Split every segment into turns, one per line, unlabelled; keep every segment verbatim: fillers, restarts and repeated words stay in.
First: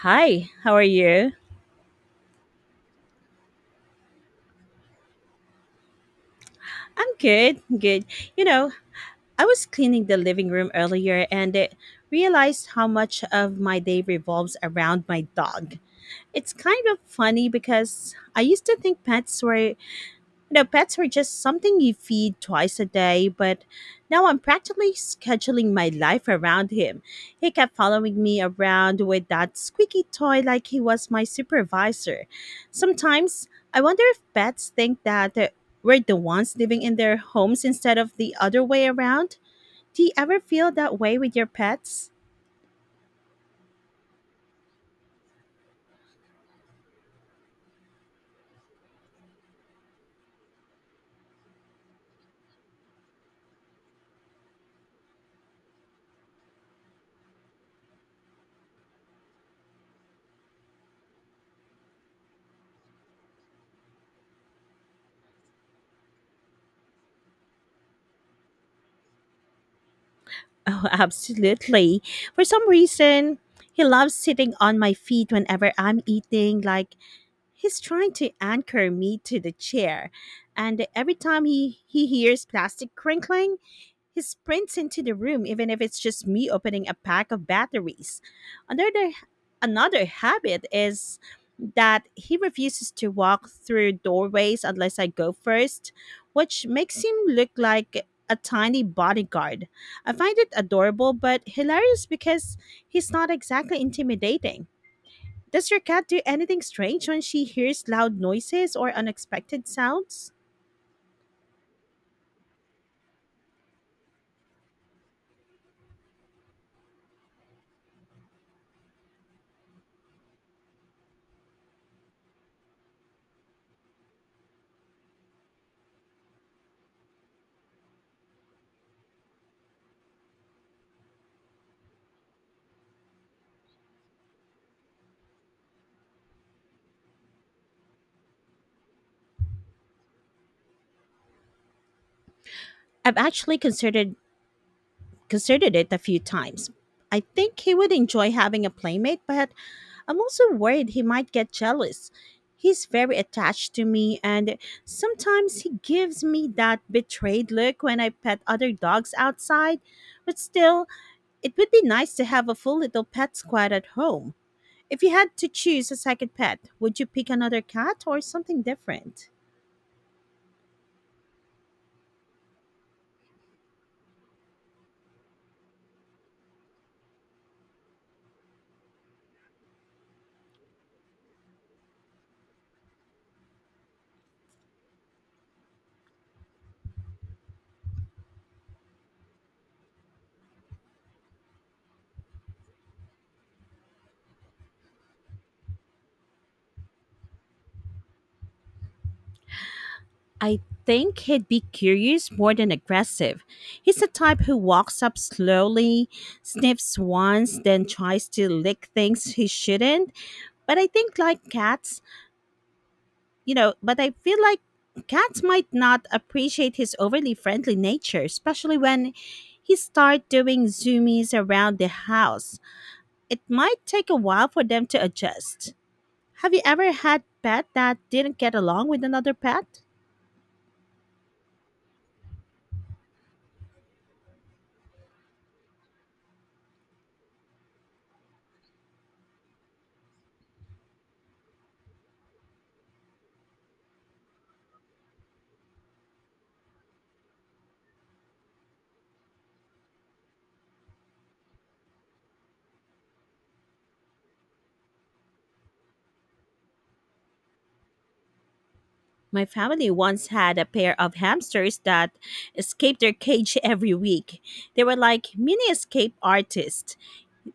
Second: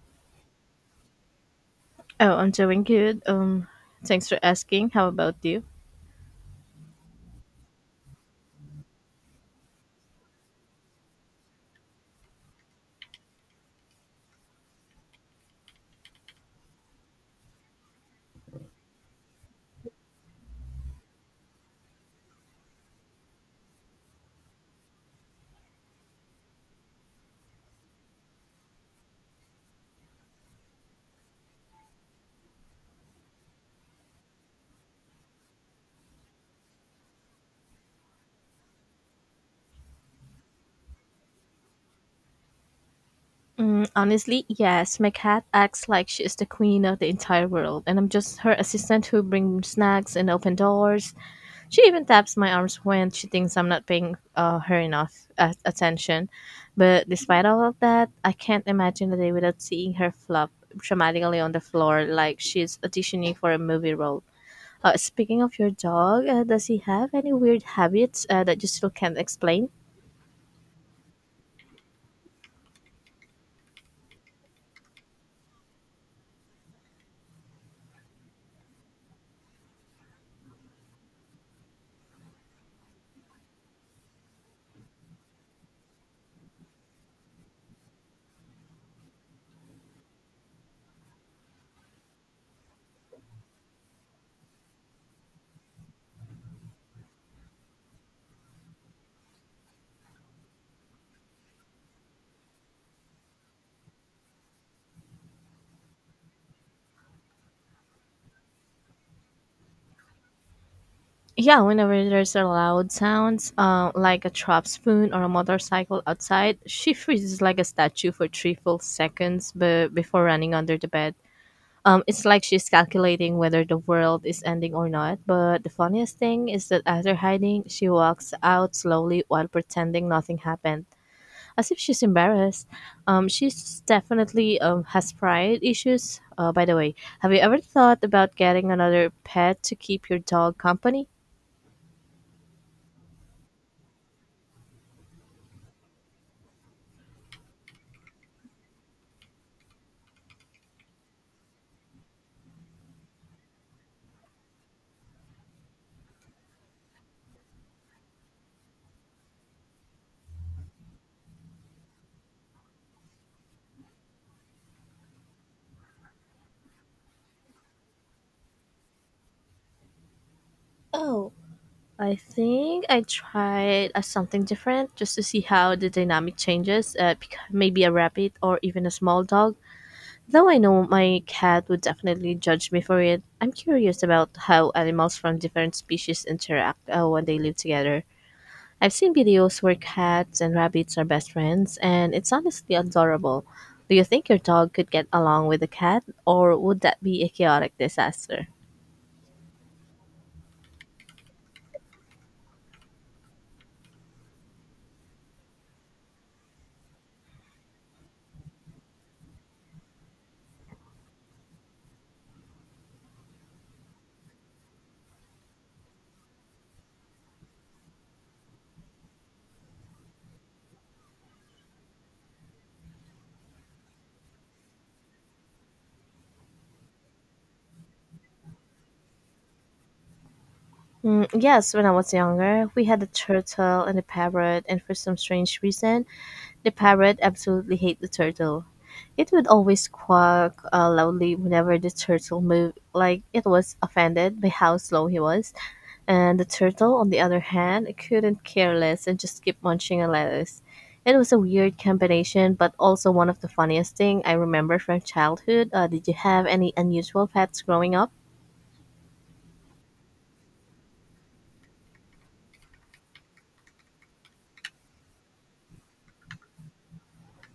Hi, how are you?
Oh, I'm doing good. Um, thanks for asking. How about you?
I'm good, good. You know, I was cleaning the living room earlier and it realized how much of my day revolves around my dog. It's kind of funny because I used to think pets were You know, pets were just something you feed twice a day, but now I'm practically scheduling my life around him. He kept following me around with that squeaky toy like he was my supervisor. Sometimes I wonder if pets think that uh, we're the ones living in their homes instead of the other way around. Do you ever feel that way with your pets?
Mm, honestly, yes. My cat acts like she is the queen of the entire world, and I'm just her assistant who brings snacks and open doors. She even taps my arms when she thinks I'm not paying uh, her enough uh, attention. But despite all of that, I can't imagine a day without seeing her flop dramatically on the floor like she's auditioning for a movie role. Uh, speaking of your dog, uh, does he have any weird habits uh, that you still can't explain?
Oh, absolutely. For some reason, he loves sitting on my feet whenever I'm eating, like He's trying to anchor me to the chair, and every time he, he hears plastic crinkling, he sprints into the room, even if it's just me opening a pack of batteries. Another, another habit is that he refuses to walk through doorways unless I go first, which makes him look like a tiny bodyguard. I find it adorable but hilarious because he's not exactly intimidating. Does your cat do anything strange when she hears loud noises or unexpected sounds?
Yeah, whenever there's a loud sounds, uh, like a drop spoon or a motorcycle outside, she freezes like a statue for three full seconds be- before running under the bed. Um, it's like she's calculating whether the world is ending or not. But the funniest thing is that after hiding, she walks out slowly while pretending nothing happened, as if she's embarrassed. Um, she's definitely um, has pride issues. Uh, by the way, have you ever thought about getting another pet to keep your dog company?
I've actually considered considered it a few times. I think he would enjoy having a playmate, but I'm also worried he might get jealous. He's very attached to me, and sometimes he gives me that betrayed look when I pet other dogs outside. But still, it would be nice to have a full little pet squad at home. If you had to choose a second pet, would you pick another cat or something different?
Oh, I think I tried uh, something different just to see how the dynamic changes. Uh, bec- maybe a rabbit or even a small dog. Though I know my cat would definitely judge me for it. I'm curious about how animals from different species interact uh, when they live together. I've seen videos where cats and rabbits are best friends, and it's honestly adorable. Do you think your dog could get along with a cat, or would that be a chaotic disaster?
I think he'd be curious more than aggressive. He's the type who walks up slowly, sniffs once, then tries to lick things he shouldn't. But I think, like cats, you know, but I feel like cats might not appreciate his overly friendly nature, especially when he start doing zoomies around the house. It might take a while for them to adjust. Have you ever had pet that didn't get along with another pet?
Mm, yes, when I was younger, we had a turtle and a parrot, and for some strange reason, the parrot absolutely hated the turtle. It would always quack uh, loudly whenever the turtle moved, like it was offended by how slow he was. And the turtle, on the other hand, couldn't care less and just kept munching on lettuce. It was a weird combination, but also one of the funniest thing I remember from childhood. Uh, did you have any unusual pets growing up?
My family once had a pair of hamsters that escaped their cage every week. They were like mini escape artists.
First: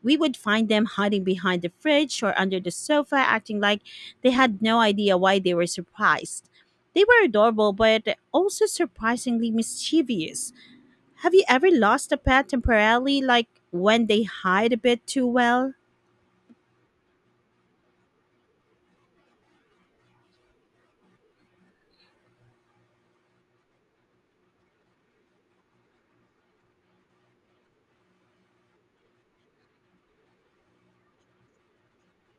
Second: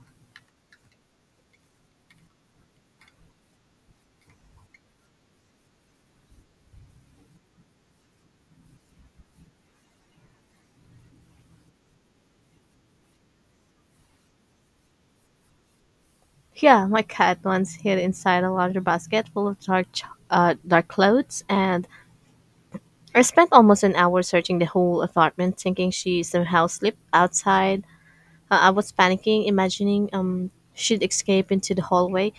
We would find them hiding behind the fridge or under the sofa, acting like they had no idea why they were surprised. They were adorable, but also surprisingly mischievous. Have you ever lost a pet temporarily, like when they hide a bit too well?
Yeah, my cat once hid inside a laundry basket full of dark, ch- uh, dark clothes, and I spent almost an hour searching the whole apartment, thinking she somehow slipped outside. Uh, I was panicking, imagining um she'd escape into the hallway.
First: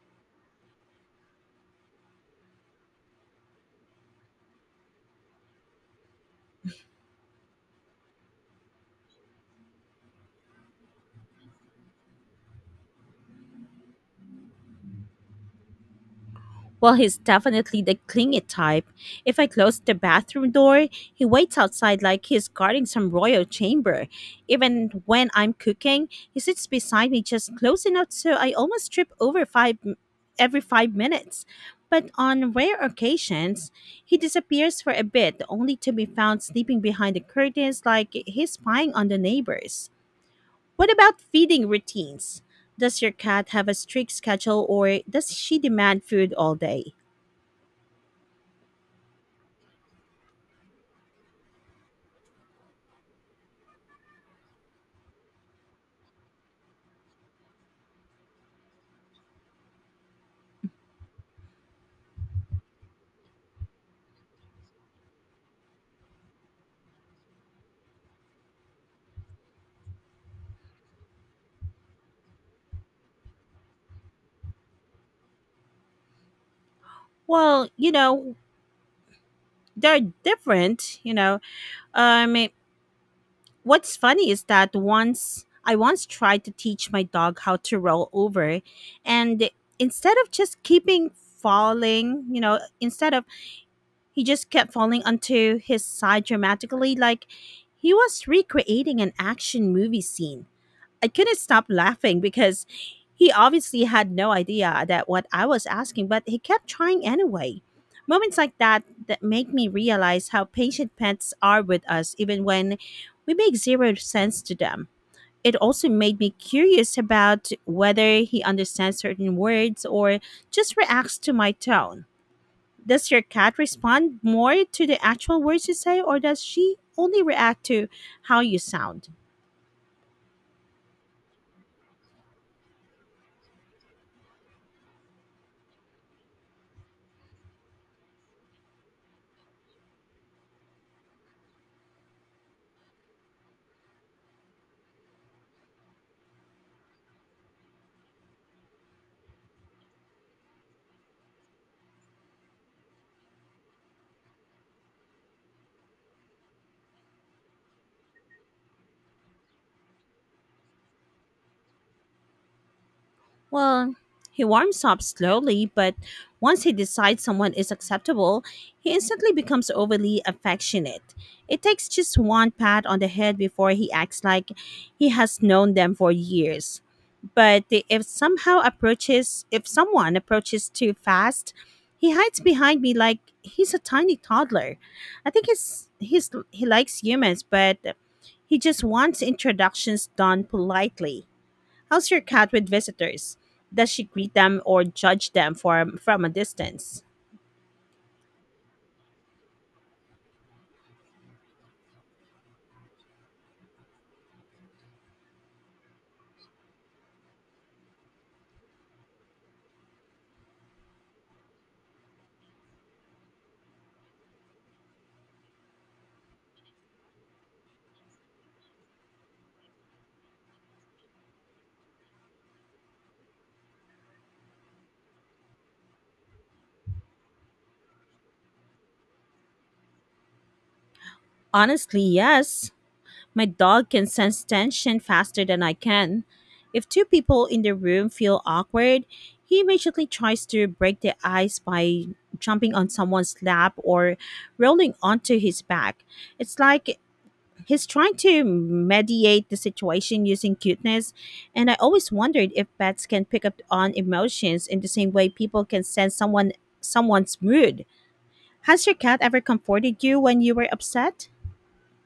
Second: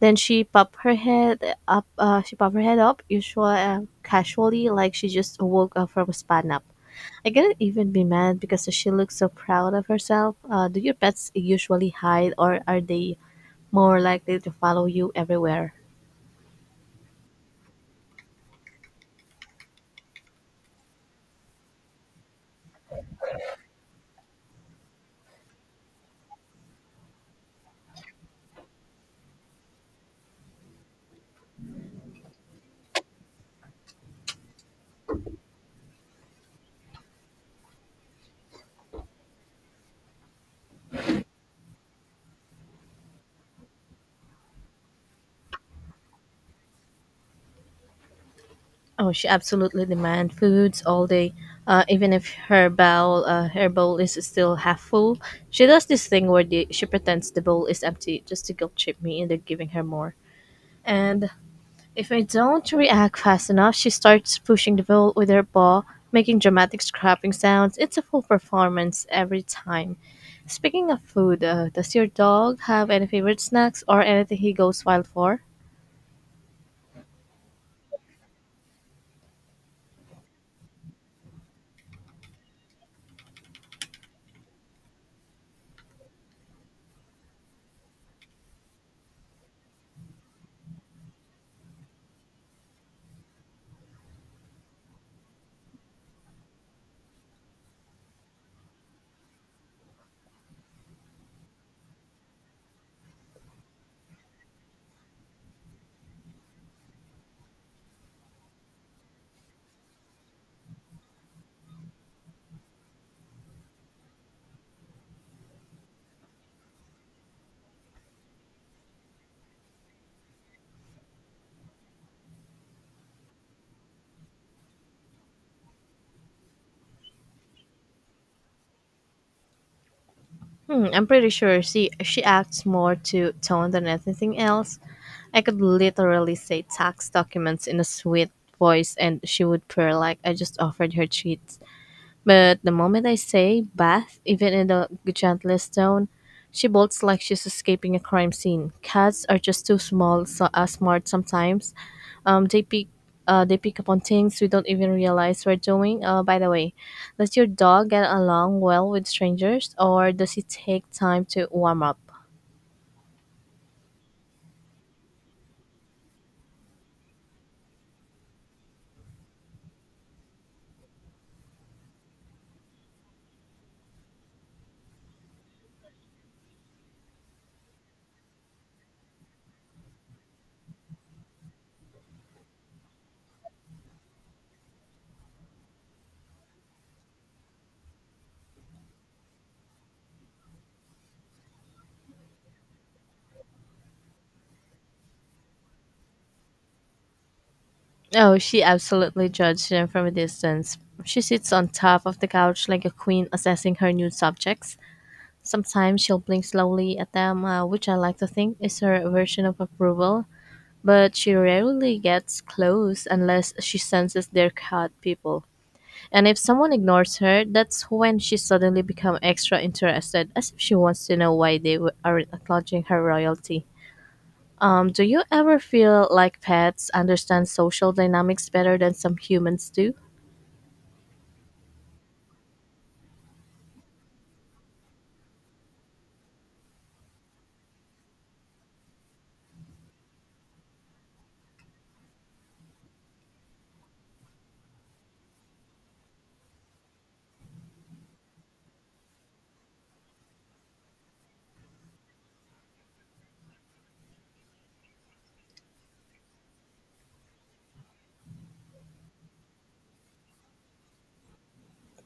Then she popped her head up. Uh, she popped her head up, usual uh, casually, like she just woke up from a spa nap. I couldn't even be mad because she looks so proud of herself. Uh, do your pets usually hide, or are they more likely to follow you everywhere.
Well, he's definitely the clingy type. If I close the bathroom door, he waits outside like he's guarding some royal chamber. Even when I'm cooking, he sits beside me just close enough so I almost trip over five every five minutes. But on rare occasions, he disappears for a bit, only to be found sleeping behind the curtains like he's spying on the neighbors. What about feeding routines? Does your cat have a strict schedule or does she demand food all day?
Oh, she absolutely demands foods all day. Uh, even if her bowl, uh, her bowl is still half full, she does this thing where the, she pretends the bowl is empty just to guilt trip me into giving her more. And if I don't react fast enough, she starts pushing the bowl with her paw, making dramatic scraping sounds. It's a full performance every time. Speaking of food, uh, does your dog have any favorite snacks or anything he goes wild for?
Well, you know, they're different, you know. Um What's funny is that once I once tried to teach my dog how to roll over, and instead of just keeping falling, you know, instead of he just kept falling onto his side dramatically, like he was recreating an action movie scene. I couldn't stop laughing because he obviously had no idea that what I was asking, but he kept trying anyway. Moments like that that make me realize how patient pets are with us even when we make zero sense to them. It also made me curious about whether he understands certain words or just reacts to my tone. Does your cat respond more to the actual words you say or does she only react to how you sound?
Hmm, I'm pretty sure she she acts more to tone than anything else. I could literally say tax documents in a sweet voice and she would purr like I just offered her treats. But the moment I say bath, even in the gentlest tone, she bolts like she's escaping a crime scene. Cats are just too small, so uh, smart sometimes. Um, they pick uh, they pick up on things we don't even realize we're doing. Uh, by the way, does your dog get along well with strangers, or does it take time to warm up?
Well, he warms up slowly, but once he decides someone is acceptable, he instantly becomes overly affectionate. It takes just one pat on the head before he acts like he has known them for years. But if somehow approaches, If someone approaches too fast, he hides behind me like he's a tiny toddler. I think he's, he's he likes humans, but he just wants introductions done politely. How's your cat with visitors? Does she greet them or judge them for, from a distance?
Oh, she absolutely judged them from a distance. She sits on top of the couch like a queen assessing her new subjects. Sometimes she'll blink slowly at them, uh, which I like to think is her version of approval, but she rarely gets close unless she senses they're cat people. And if someone ignores her, that's when she suddenly becomes extra interested, as if she wants to know why they w- aren't acknowledging her royalty. Um, do you ever feel like pets understand social dynamics better than some humans do?
Honestly, yes. My dog can sense tension faster than I can. If two people in the room feel awkward, he immediately tries to break the ice by jumping on someone's lap or rolling onto his back. It's like he's trying to mediate the situation using cuteness, and I always wondered if pets can pick up on emotions in the same way people can sense someone someone's mood. Has your cat ever comforted you when you were upset?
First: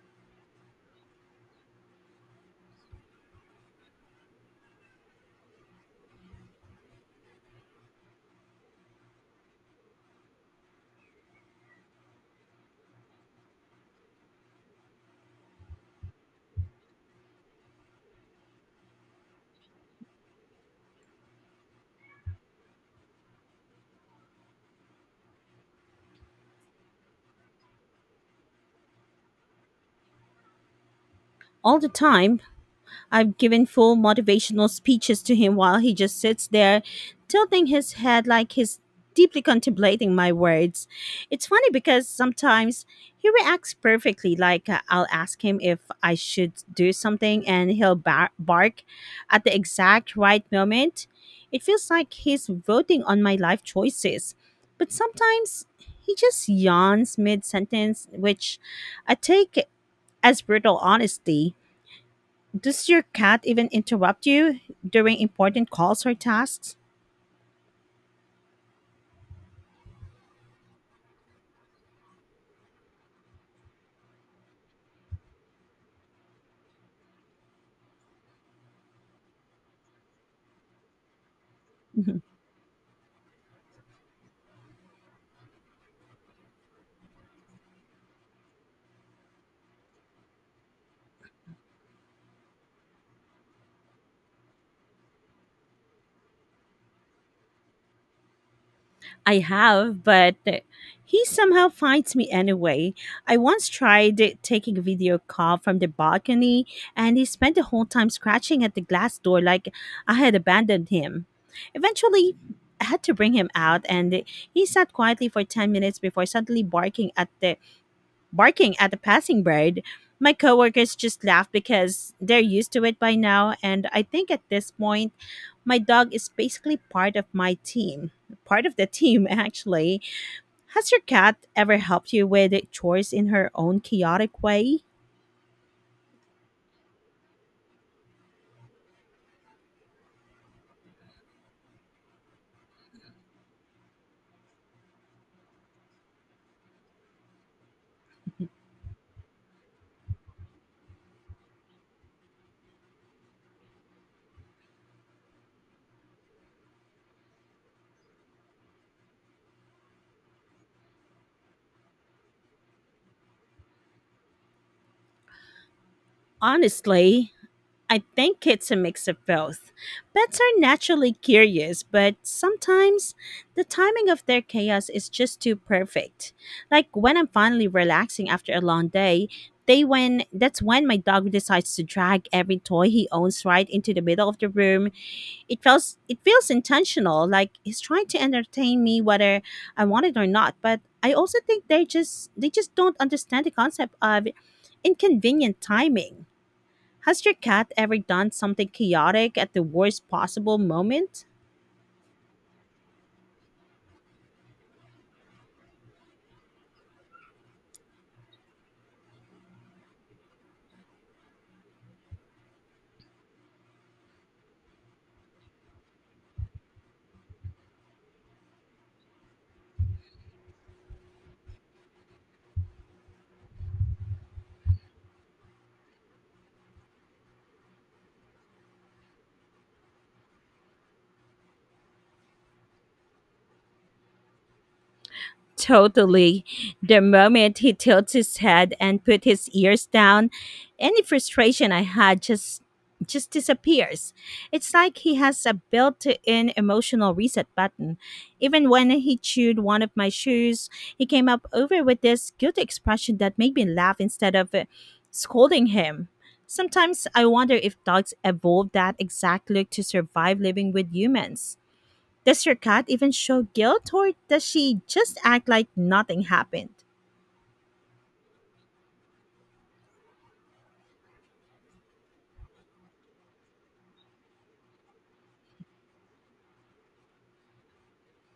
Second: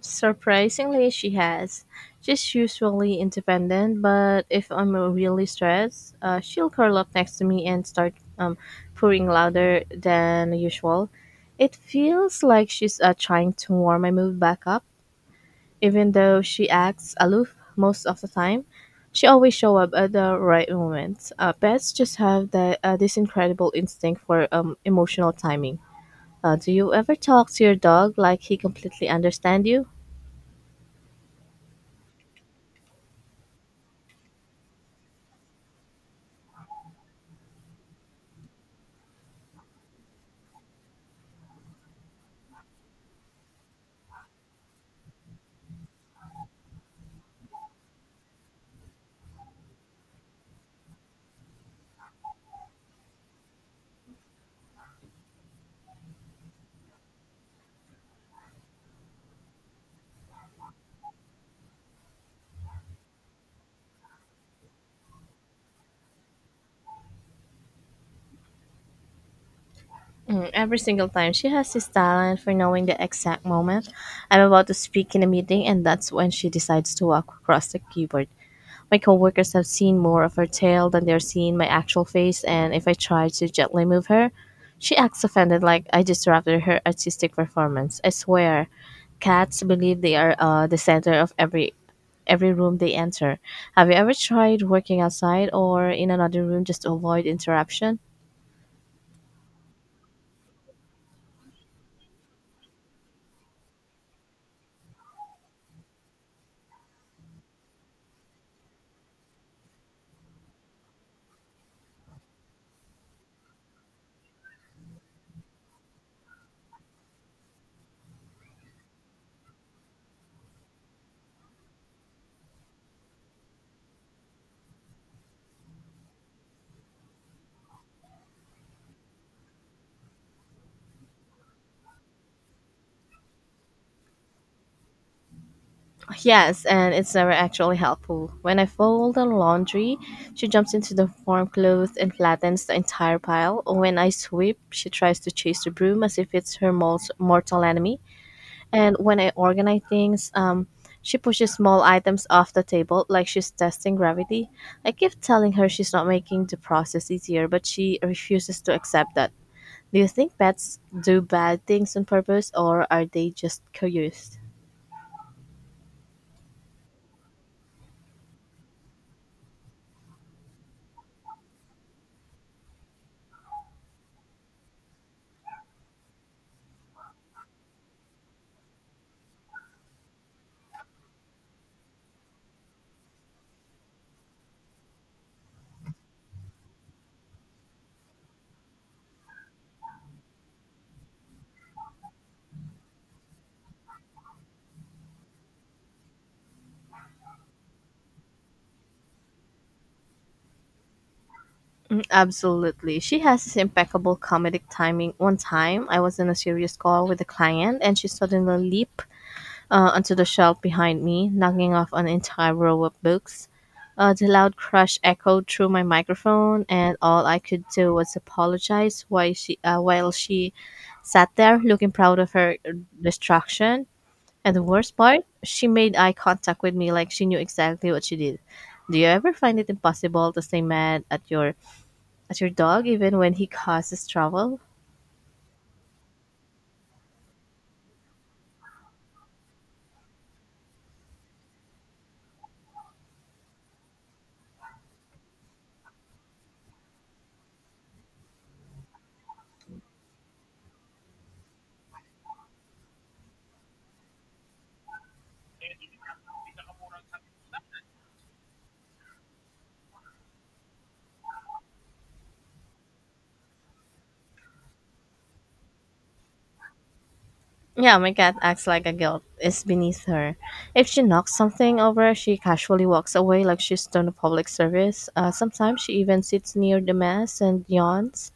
Surprisingly, she has. She's usually independent, but if I'm really stressed, uh, she'll curl up next to me and start um, purring louder than usual. It feels like she's uh, trying to warm my mood back up. Even though she acts aloof most of the time, she always show up at the right moment. Uh, pets just have that uh, this incredible instinct for um, emotional timing. Uh, do you ever talk to your dog like he completely understand you?
All the time. I've given full motivational speeches to him while he just sits there, tilting his head like he's deeply contemplating my words. It's funny because sometimes he reacts perfectly, like uh, I'll ask him if I should do something, and he'll bar- bark at the exact right moment. It feels like he's voting on my life choices. But sometimes he just yawns mid sentence, which I take as brutal honesty. Does your cat even interrupt you during important calls or tasks?
Mm, every single time, she has this talent for knowing the exact moment I'm about to speak in a meeting, and that's when she decides to walk across the keyboard. My coworkers have seen more of her tail than they're seeing my actual
Mm-hmm.
face, and if I try to gently move her, she acts offended like I disrupted her artistic performance. I swear, cats believe they are uh, the center of every every room they enter. Have you ever tried working outside or in another room just to avoid interruption?
I have, but he somehow finds me anyway. I once tried taking a video call from the balcony, and he spent the whole time scratching at the glass door like I had abandoned him. Eventually, I had to bring him out, and he sat quietly for ten minutes before suddenly barking at the barking at a passing bird. My coworkers just laugh because they're used to it by now, and I think at this point, my dog is basically part of my team, part of the team actually. Has your cat ever helped you with chores in her own chaotic way?
Yes, and it's never actually helpful. When I fold the laundry, she jumps into the warm clothes and flattens the entire pile. When I sweep, she tries to chase the broom as if it's her most mortal enemy. And when I organize things, um, she pushes small items off the table like she's testing gravity. I keep telling her she's not making the process easier, but she refuses to accept that. Do you think pets do bad things on purpose, or are they just curious?
Honestly, I think it's a mix of both. Pets are naturally curious, but sometimes the timing of their chaos is just too perfect. Like when I'm finally relaxing after a long day, they when that's when my dog decides to drag every toy he owns right into the middle of the room. It feels it feels intentional, like he's trying to entertain me whether I want it or not. But I also think they just they just don't understand the concept of inconvenient timing. Has your cat ever done something chaotic at the worst possible moment?
Absolutely. She has this impeccable comedic timing. One time, I was in a serious call with a client, and she suddenly leaped uh, onto the shelf behind me, knocking off an entire row of books. Uh, the loud crash echoed through my microphone, and all I could do was apologize while she, uh, while she sat there looking proud of her destruction. And the worst part, she made eye contact with me like she knew exactly what she did. Do you ever find it impossible to stay mad at your at your dog, even when he causes trouble?
Totally. The moment he tilts his head and put his ears down, any frustration I had just just disappears. It's like he has a built-in emotional reset button. Even when he chewed one of my shoes, he came up over with this guilty expression that made me laugh instead of uh, scolding him. Sometimes I wonder if dogs evolved that exact look to survive living with humans. Does your cat even show guilt or does she just act like nothing happened?
Yeah, my cat acts like a guilt is beneath her. If she knocks something over, she casually walks away like she's done a public service. Uh, sometimes she even sits near the mess and yawns,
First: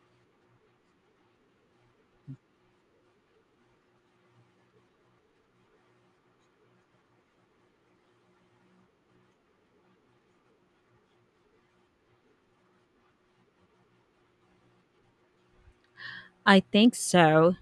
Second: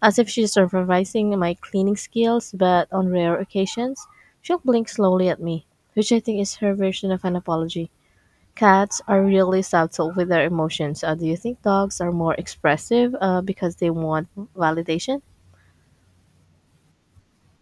as if she's supervising my cleaning skills, but on rare occasions, she'll blink slowly at me, which I think is her version of an apology. Cats are really subtle with their emotions. Uh, do you think dogs are more expressive uh, because they want validation?
I think so.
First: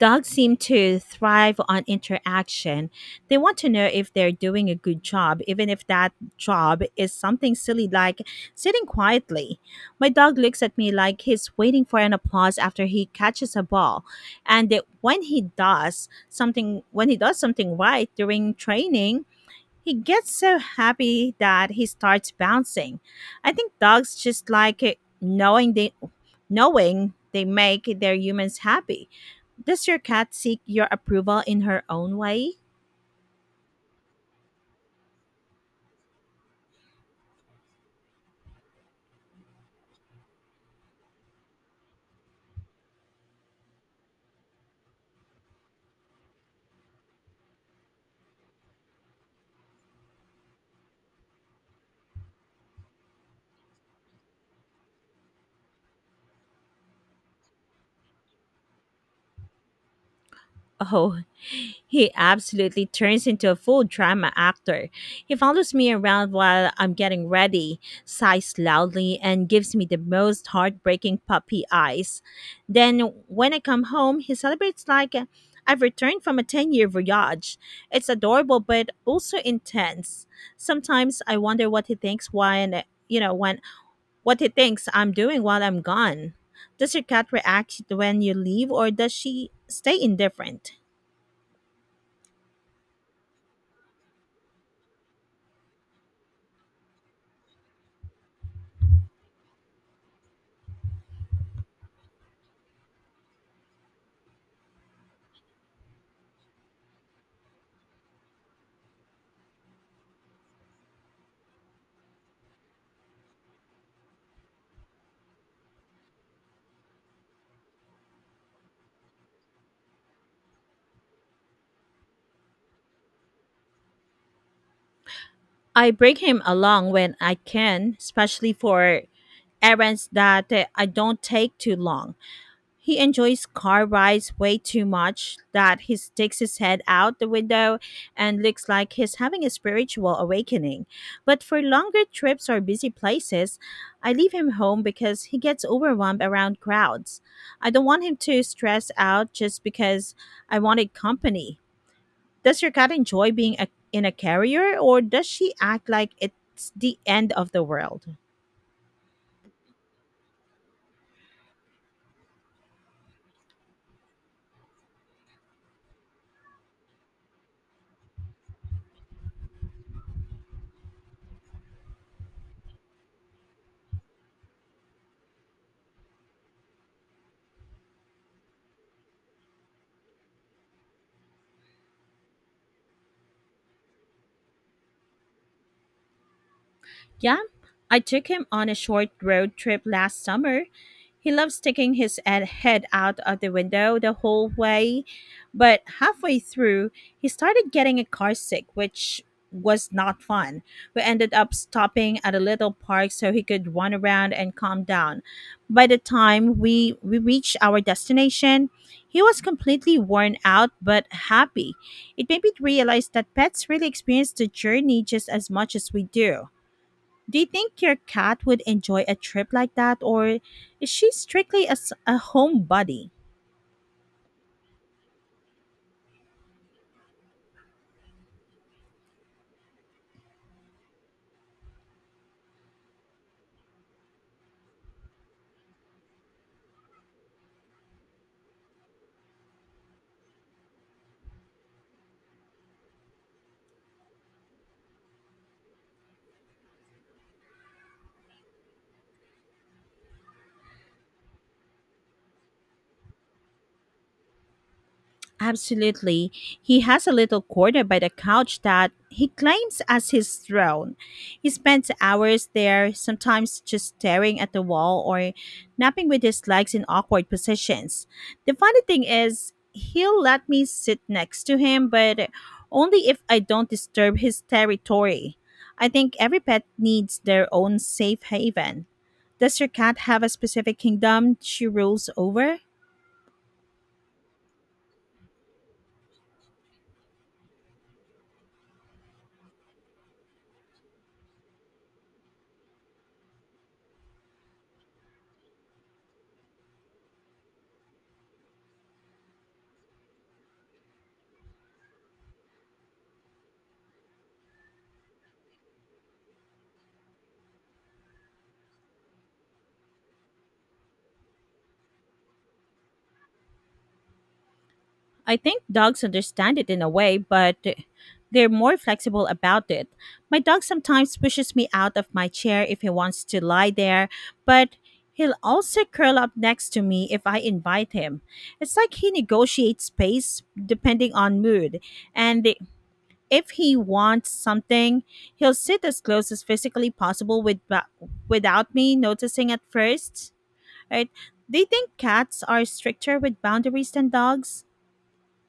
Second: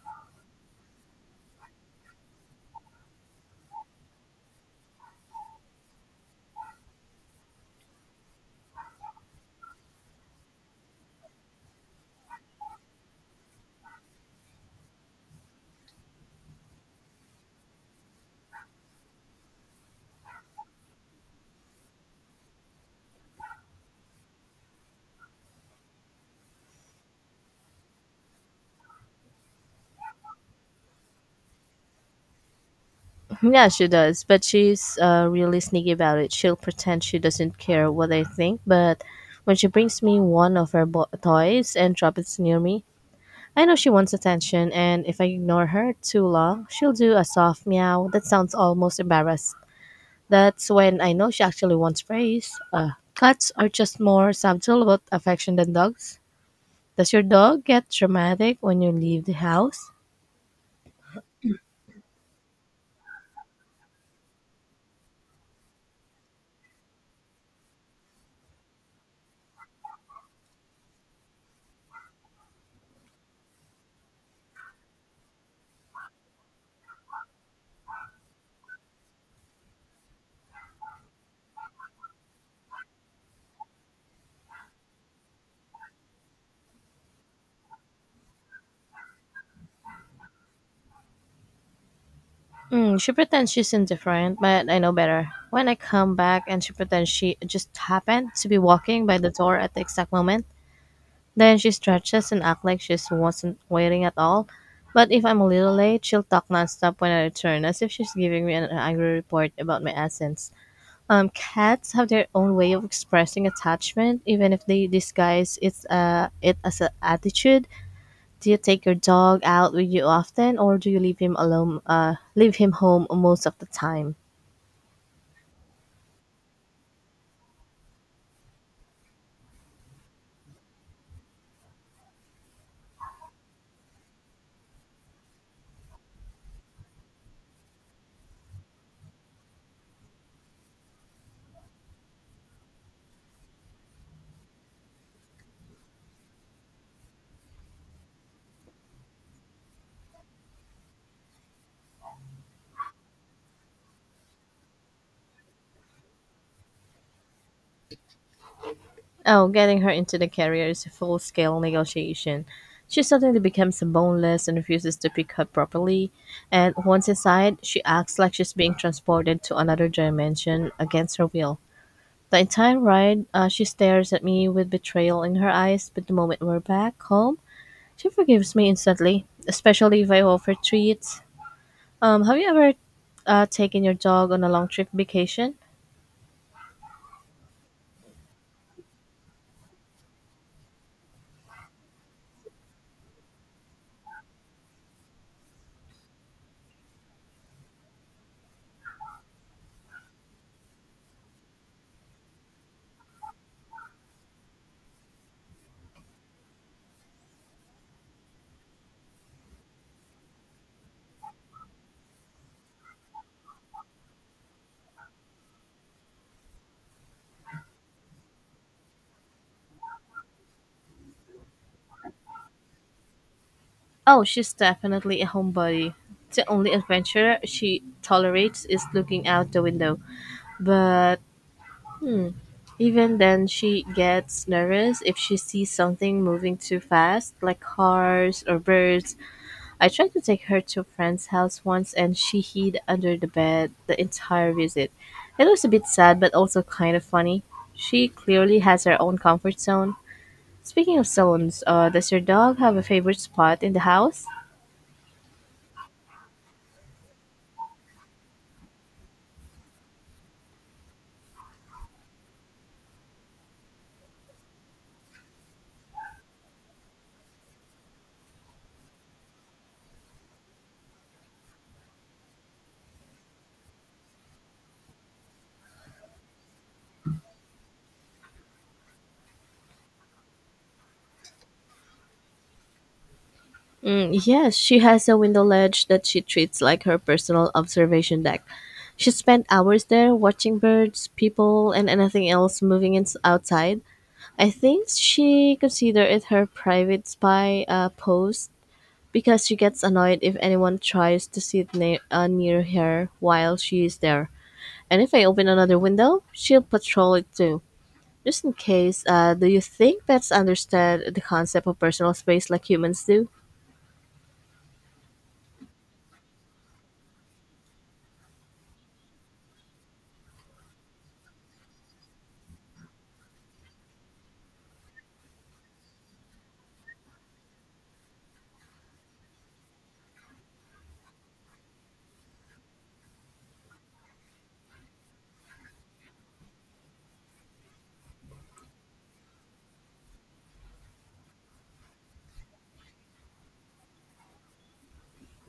Dogs seem to thrive on interaction. They want to know if they're doing a good job, even if that job is something silly like sitting quietly. My dog looks at me like he's waiting for an applause after he catches a ball. And that when he does something when he does something right during training, he gets so happy that he starts bouncing. I think dogs just like it, knowing they knowing they make their humans happy. Does your cat seek your approval in her own way?
Yeah, she does, but she's uh, really sneaky about it. She'll pretend she doesn't care what I think, but when she brings me one of her bo- toys and drops it near me, I know she wants attention, and if I ignore her too long, she'll do a soft meow that sounds almost embarrassed. That's when I know she actually wants praise. Uh, cats are just more subtle about affection than dogs. Does your dog get dramatic when you leave the house?
Oh, he absolutely turns into a full drama actor. He follows me around while I'm getting ready, sighs loudly, and gives me the most heartbreaking puppy eyes. Then, when I come home, he celebrates like I've returned from a ten year voyage. It's adorable, but also intense. Sometimes I wonder what he thinks when, you know, when, what he thinks I'm doing while I'm gone. Does your cat react when you leave, or does she stay indifferent?
Mm, she pretends she's indifferent, but I know better. When I come back and she pretends she just happened to be walking by the door at the exact moment, then she stretches and acts like she wasn't waiting at all. But if I'm a little late, she'll talk nonstop when I return, as if she's giving me an angry report about my absence. Um, cats have their own way of expressing attachment, even if they disguise it's uh, it as an attitude. Do you take your dog out with you often or do you leave him alone uh leave him home most of the time?
I bring him along when I can, especially for errands that uh, I don't take too long. He enjoys car rides way too much that he sticks his head out the window and looks like he's having a spiritual awakening. But for longer trips or busy places, I leave him home because he gets overwhelmed around crowds. I don't want him to stress out just because I wanted company. Does your cat enjoy being a, in a carrier or does she act like it's the end of the world?
Oh, getting her into the carrier is a full-scale negotiation. She suddenly becomes boneless and refuses to pick up properly, and once inside, she acts like she's being transported to another dimension against her will. The entire ride, uh, she stares at me with betrayal in her eyes, but the moment we're back home, she forgives me instantly, especially if I offer treats. Um, have you ever uh, taken your dog on a long trip vacation?
Yeah, I took him on a short road trip last summer. He loves sticking his ed- head out of the window the whole way, but halfway through, he started getting a car sick, which was not fun. We ended up stopping at a little park so he could run around and calm down. By the time we, we reached our destination, he was completely worn out but happy. It made me realize that pets really experience the journey just as much as we do. Do you think your cat would enjoy a trip like that, or is she strictly a, s- a homebody?
Oh, she's definitely a homebody. The only adventure she tolerates is looking out the window. But even then, she gets nervous if she sees something moving too fast, like cars or birds. I tried to take her to a friend's house once and she hid under the bed the entire visit. It was a bit sad, but also kind of funny. She clearly has her own comfort zone. Speaking of stones, uh, does your dog have a favorite spot in the house?
Absolutely. He has a little corner by the couch that he claims as his throne. He spends hours there, sometimes just staring at the wall or napping with his legs in awkward positions. The funny thing is, he'll let me sit next to him, but only if I don't disturb his territory. I think every pet needs their own safe haven. Does your cat have a specific kingdom she rules over?
Mm, yes, she has a window ledge that she treats like her personal observation deck. She spent hours there watching birds, people, and anything else moving in- outside. I think she considers it her private spy uh, post because she gets annoyed if anyone tries to sit ne- uh, near her while she is there. And if I open another window, she'll patrol it too. Just in case, uh, do you think pets understand the concept of personal space like humans do?
I think dogs understand it in a way, but they're more flexible about it. My dog sometimes pushes me out of my chair if he wants to lie there, but he'll also curl up next to me if I invite him. It's like he negotiates space depending on mood, and the- if he wants something, he'll sit as close as physically possible with, without me noticing at first. Right? They think cats are stricter with boundaries than dogs.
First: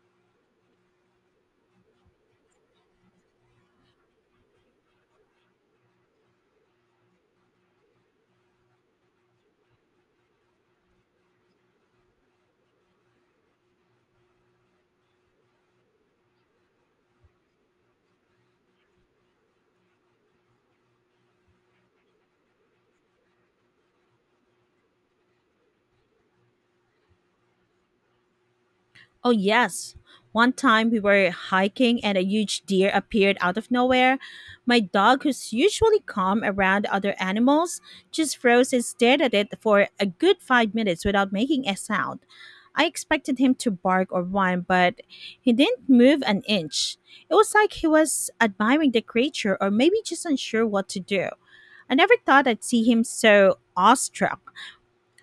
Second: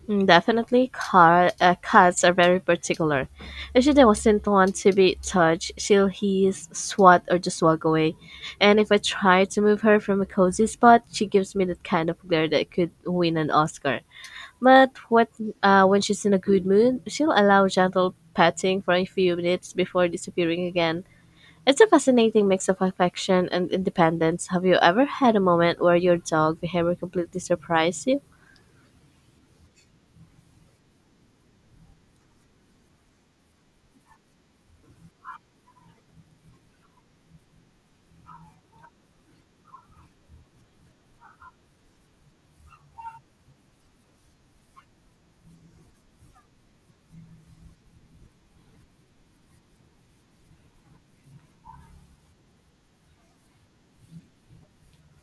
Mm, definitely, car, uh, cats are very particular. If she doesn't want to be touched, she'll hiss, swat, or just walk away. And if I try to move her from a cozy spot, she gives me that kind of glare that could win an Oscar. But what uh, When she's in a good mood, she'll allow gentle patting for a few minutes before disappearing again. It's a fascinating mix of affection and independence. Have you ever had a moment where your dog behavior completely surprised you?
Oh, yes. One time we were hiking and a huge deer appeared out of nowhere. My dog, who's usually calm around other animals, just froze and stared at it for a good five minutes without making a sound. I expected him to bark or whine, but he didn't move an inch. It was like he was admiring the creature or maybe just unsure what to do. I never thought I'd see him so awestruck.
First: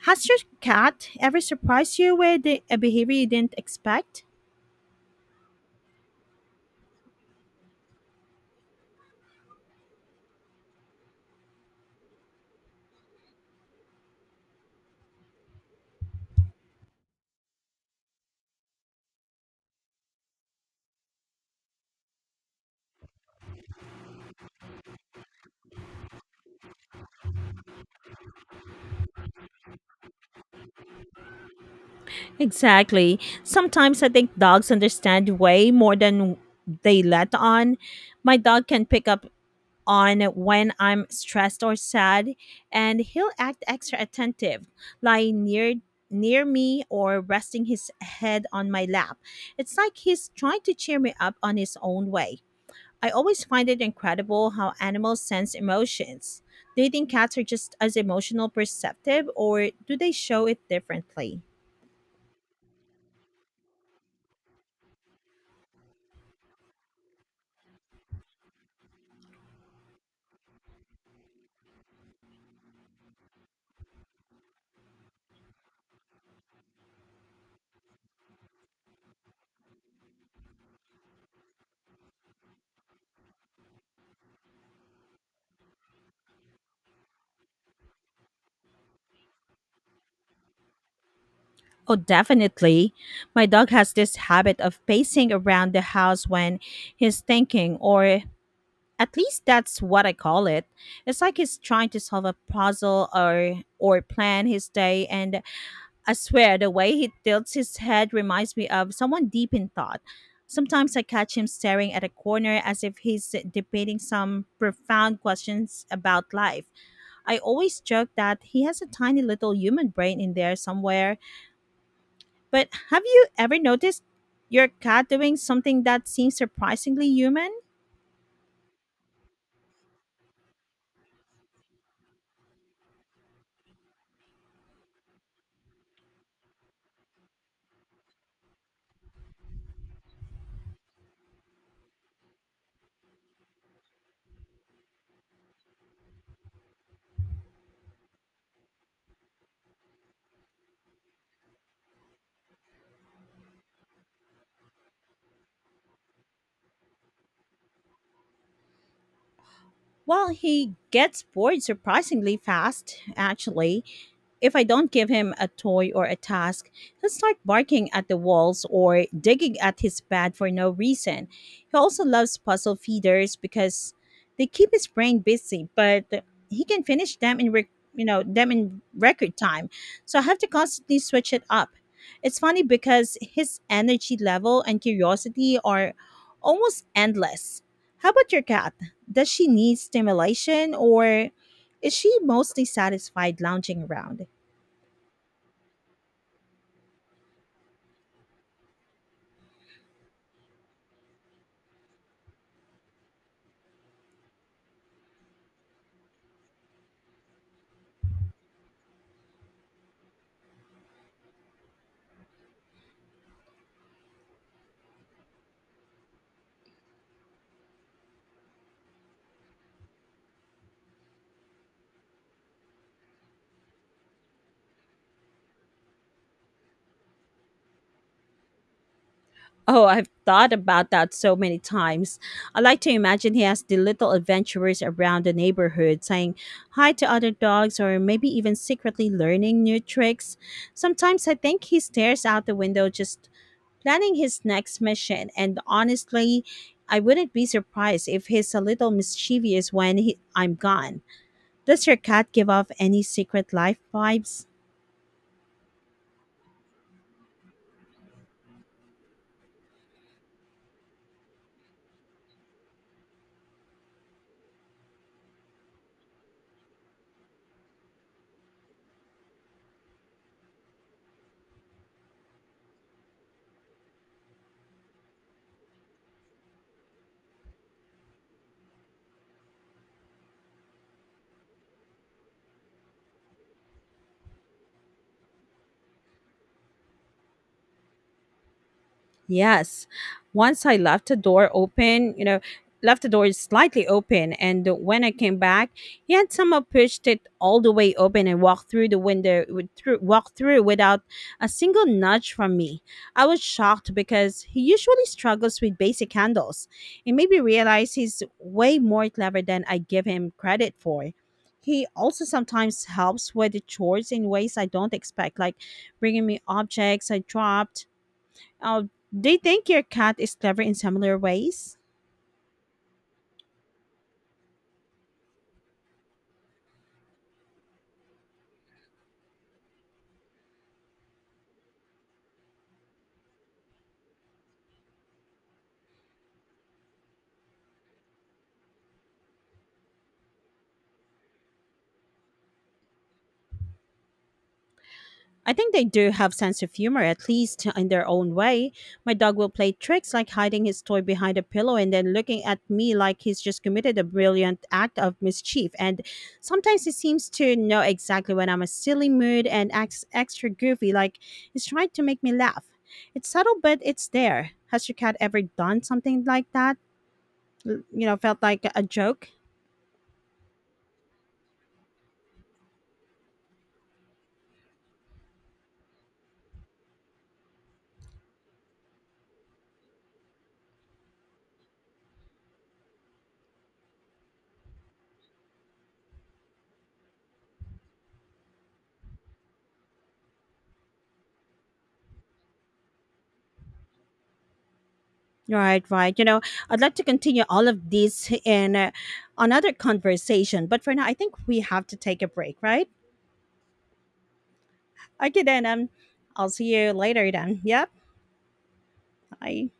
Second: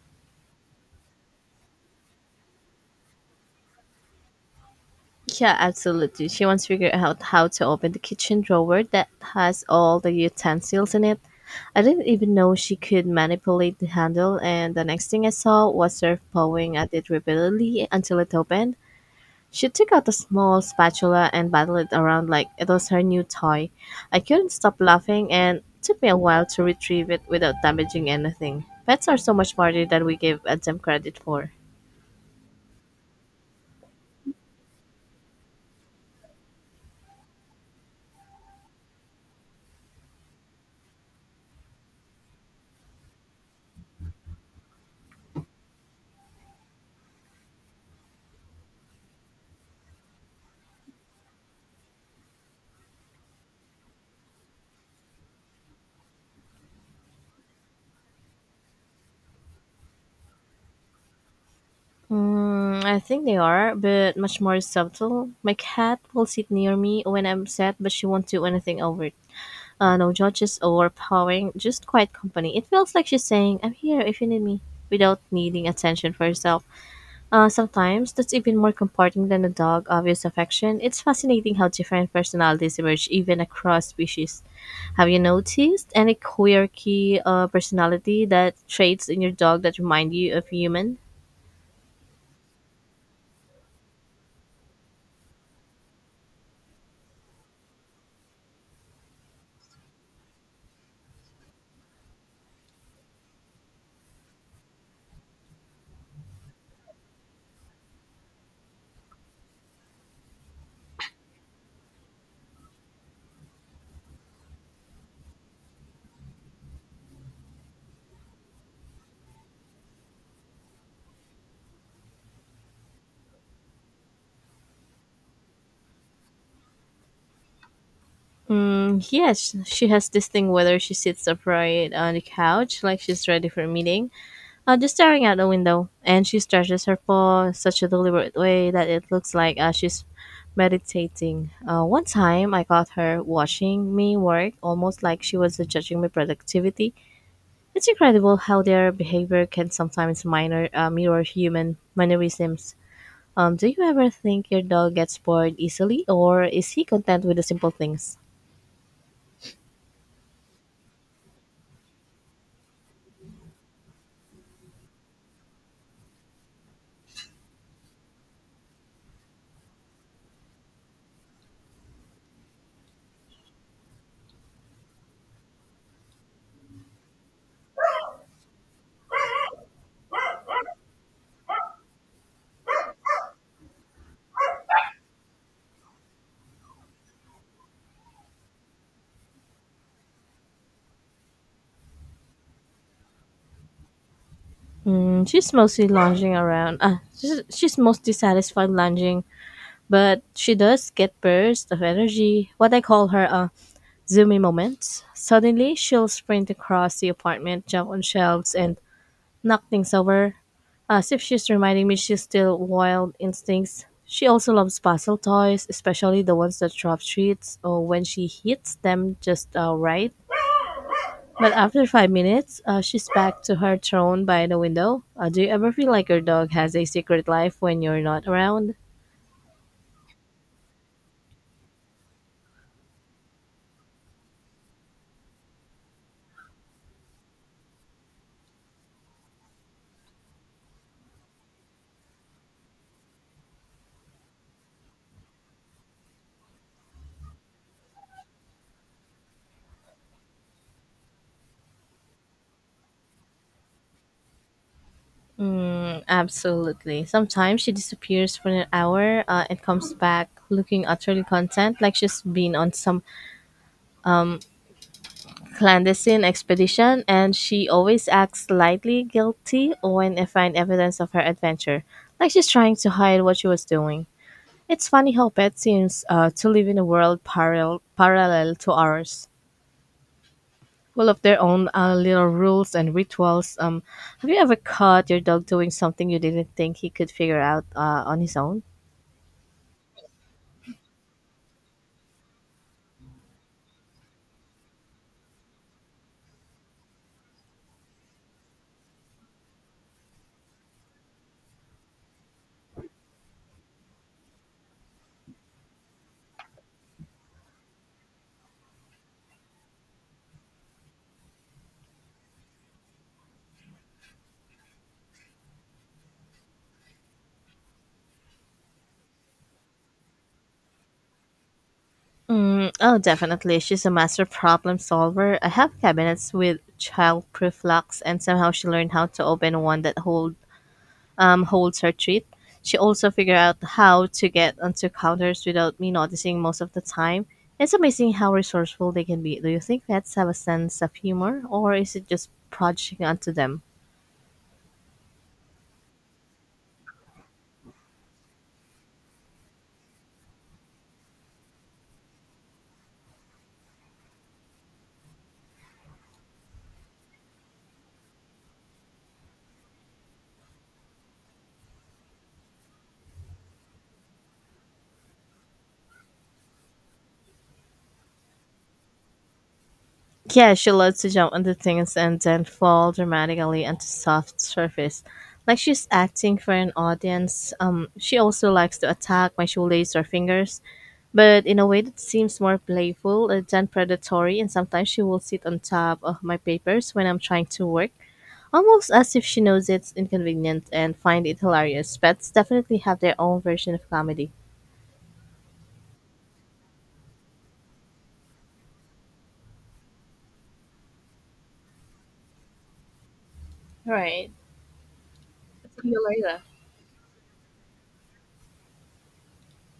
Has your cat ever surprised you with a behavior you didn't expect?
Yeah, absolutely. She once figured out how to open the kitchen drawer that has all the utensils in it. I didn't even know she could manipulate the handle, and the next thing I saw was her pawing at it repeatedly until it opened. She took out a small spatula and battled it around like it was her new toy. I couldn't stop laughing and it took me a while to retrieve it without damaging anything. Pets are so much smarter than we give them credit for.
Exactly. Sometimes I think dogs understand way more than they let on. My dog can pick up on when I'm stressed or sad, and he'll act extra attentive, lying near near me or resting his head on my lap. It's like he's trying to cheer me up on his own way. I always find it incredible how animals sense emotions. Do you think cats are just as emotional perceptive or do they show it differently?
Mm, I think they are, but much more subtle. My cat will sit near me when I'm sad, but she won't do anything over it. Uh, no judges or powering, just quiet company. It feels like she's saying, I'm here if you need me, without needing attention for herself. Uh, sometimes that's even more comforting than a dog obvious affection. It's fascinating how different personalities emerge even across species. Have you noticed any quirky uh, personality that traits in your dog that remind you of human?
Oh, definitely. My dog has this habit of pacing around the house when he's thinking, or at least that's what I call it. It's like he's trying to solve a puzzle or or plan his day, and I swear the way he tilts his head reminds me of someone deep in thought. Sometimes I catch him staring at a corner as if he's debating some profound questions about life. I always joke that he has a tiny little human brain in there somewhere. But have you ever noticed your cat doing something that seems surprisingly human?
Mm, yes, she has this thing whether she sits upright on the couch like she's ready for a meeting, Uh, just staring out the window, and she stretches her paw in such a deliberate way that it looks like uh, she's meditating. Uh, one time, I caught her watching me work, almost like she was judging my productivity. It's incredible how their behavior can sometimes minor, uh, mirror human mannerisms. Um, do you ever think your dog gets bored easily, or is he content with the simple things?
Well, he gets bored surprisingly fast, actually. If I don't give him a toy or a task, he'll start barking at the walls or digging at his pad for no reason. He also loves puzzle feeders because they keep his brain busy, but he can finish them in rec- you know them in record time. So I have to constantly switch it up. It's funny because his energy level and curiosity are almost endless. How about your cat? Does she need stimulation or is she mostly satisfied lounging around?
Mm, she's mostly lounging around. Uh, she's, she's mostly satisfied lounging but she does get bursts of energy, what I call her uh, zoomy moments. Suddenly, she'll sprint across the apartment, jump on shelves, and knock things over, as if she's reminding me she's still wild instincts. She also loves puzzle toys, especially the ones that drop treats or when she hits them just uh, right. But after five minutes, uh, she's back to her throne by the window. Uh, do you ever feel like your dog has a secret life when you're not around?
Oh, I've thought about that so many times. I like to imagine he has the little adventurers around the neighborhood saying hi to other dogs or maybe even secretly learning new tricks. Sometimes I think he stares out the window just planning his next mission, and honestly, I wouldn't be surprised if he's a little mischievous when he, I'm gone. Does your cat give off any secret life vibes?
Absolutely. Sometimes she disappears for an hour uh, and comes back looking utterly content, like she's been on some clandestine expedition, and she always acts slightly guilty when I find evidence of her adventure, like she's trying to hide what she was doing. It's funny how pets seems uh, to live in a world parallel parallel to ours, full of their own uh, little rules and rituals. Um, have you ever caught your dog doing something you didn't think he could figure out uh, on his own?
Yes. Once I left the door open, you know, Left the door slightly open. And when I came back, he had somehow pushed it all the way open and walked through the window, with- through, walked through without a single nudge from me. I was shocked because he usually struggles with basic handles. It made me realize he's way more clever than I give him credit for. He also sometimes helps with the chores in ways I don't expect, like bringing me objects I dropped uh, do you think your cat is clever in similar ways?
Oh, definitely. She's a master problem solver. I have cabinets with childproof locks, and somehow she learned how to open one that hold um, holds her treat. She also figured out how to get onto counters without me noticing most of the time. It's amazing how resourceful they can be. Do you think pets have a sense of humor, or is it just projecting onto them?
I think they do have sense of humor, at least in their own way. My dog will play tricks like hiding his toy behind a pillow and then looking at me like he's just committed a brilliant act of mischief. And sometimes he seems to know exactly when I'm a silly mood and acts extra goofy, like he's trying to make me laugh. It's subtle, but it's there. Has your cat ever done something like that? L- You know, felt like a joke?
Yeah, she loves to jump onto things and then fall dramatically onto soft surface. Like she's acting for an audience. Um, she also likes to attack my shoelace or fingers, but in a way that seems more playful uh, than predatory. And sometimes she will sit on top of my papers when I'm trying to work, almost as if she knows it's inconvenient and find it hilarious. Pets definitely have their own version of comedy.
Right, right. You know, I'd like to continue all of this in uh, another conversation, but for now, I think we have to take a break, right?
Right.
Okay, then. Um,
See you later.
I'll see you later then. Yep. Bye.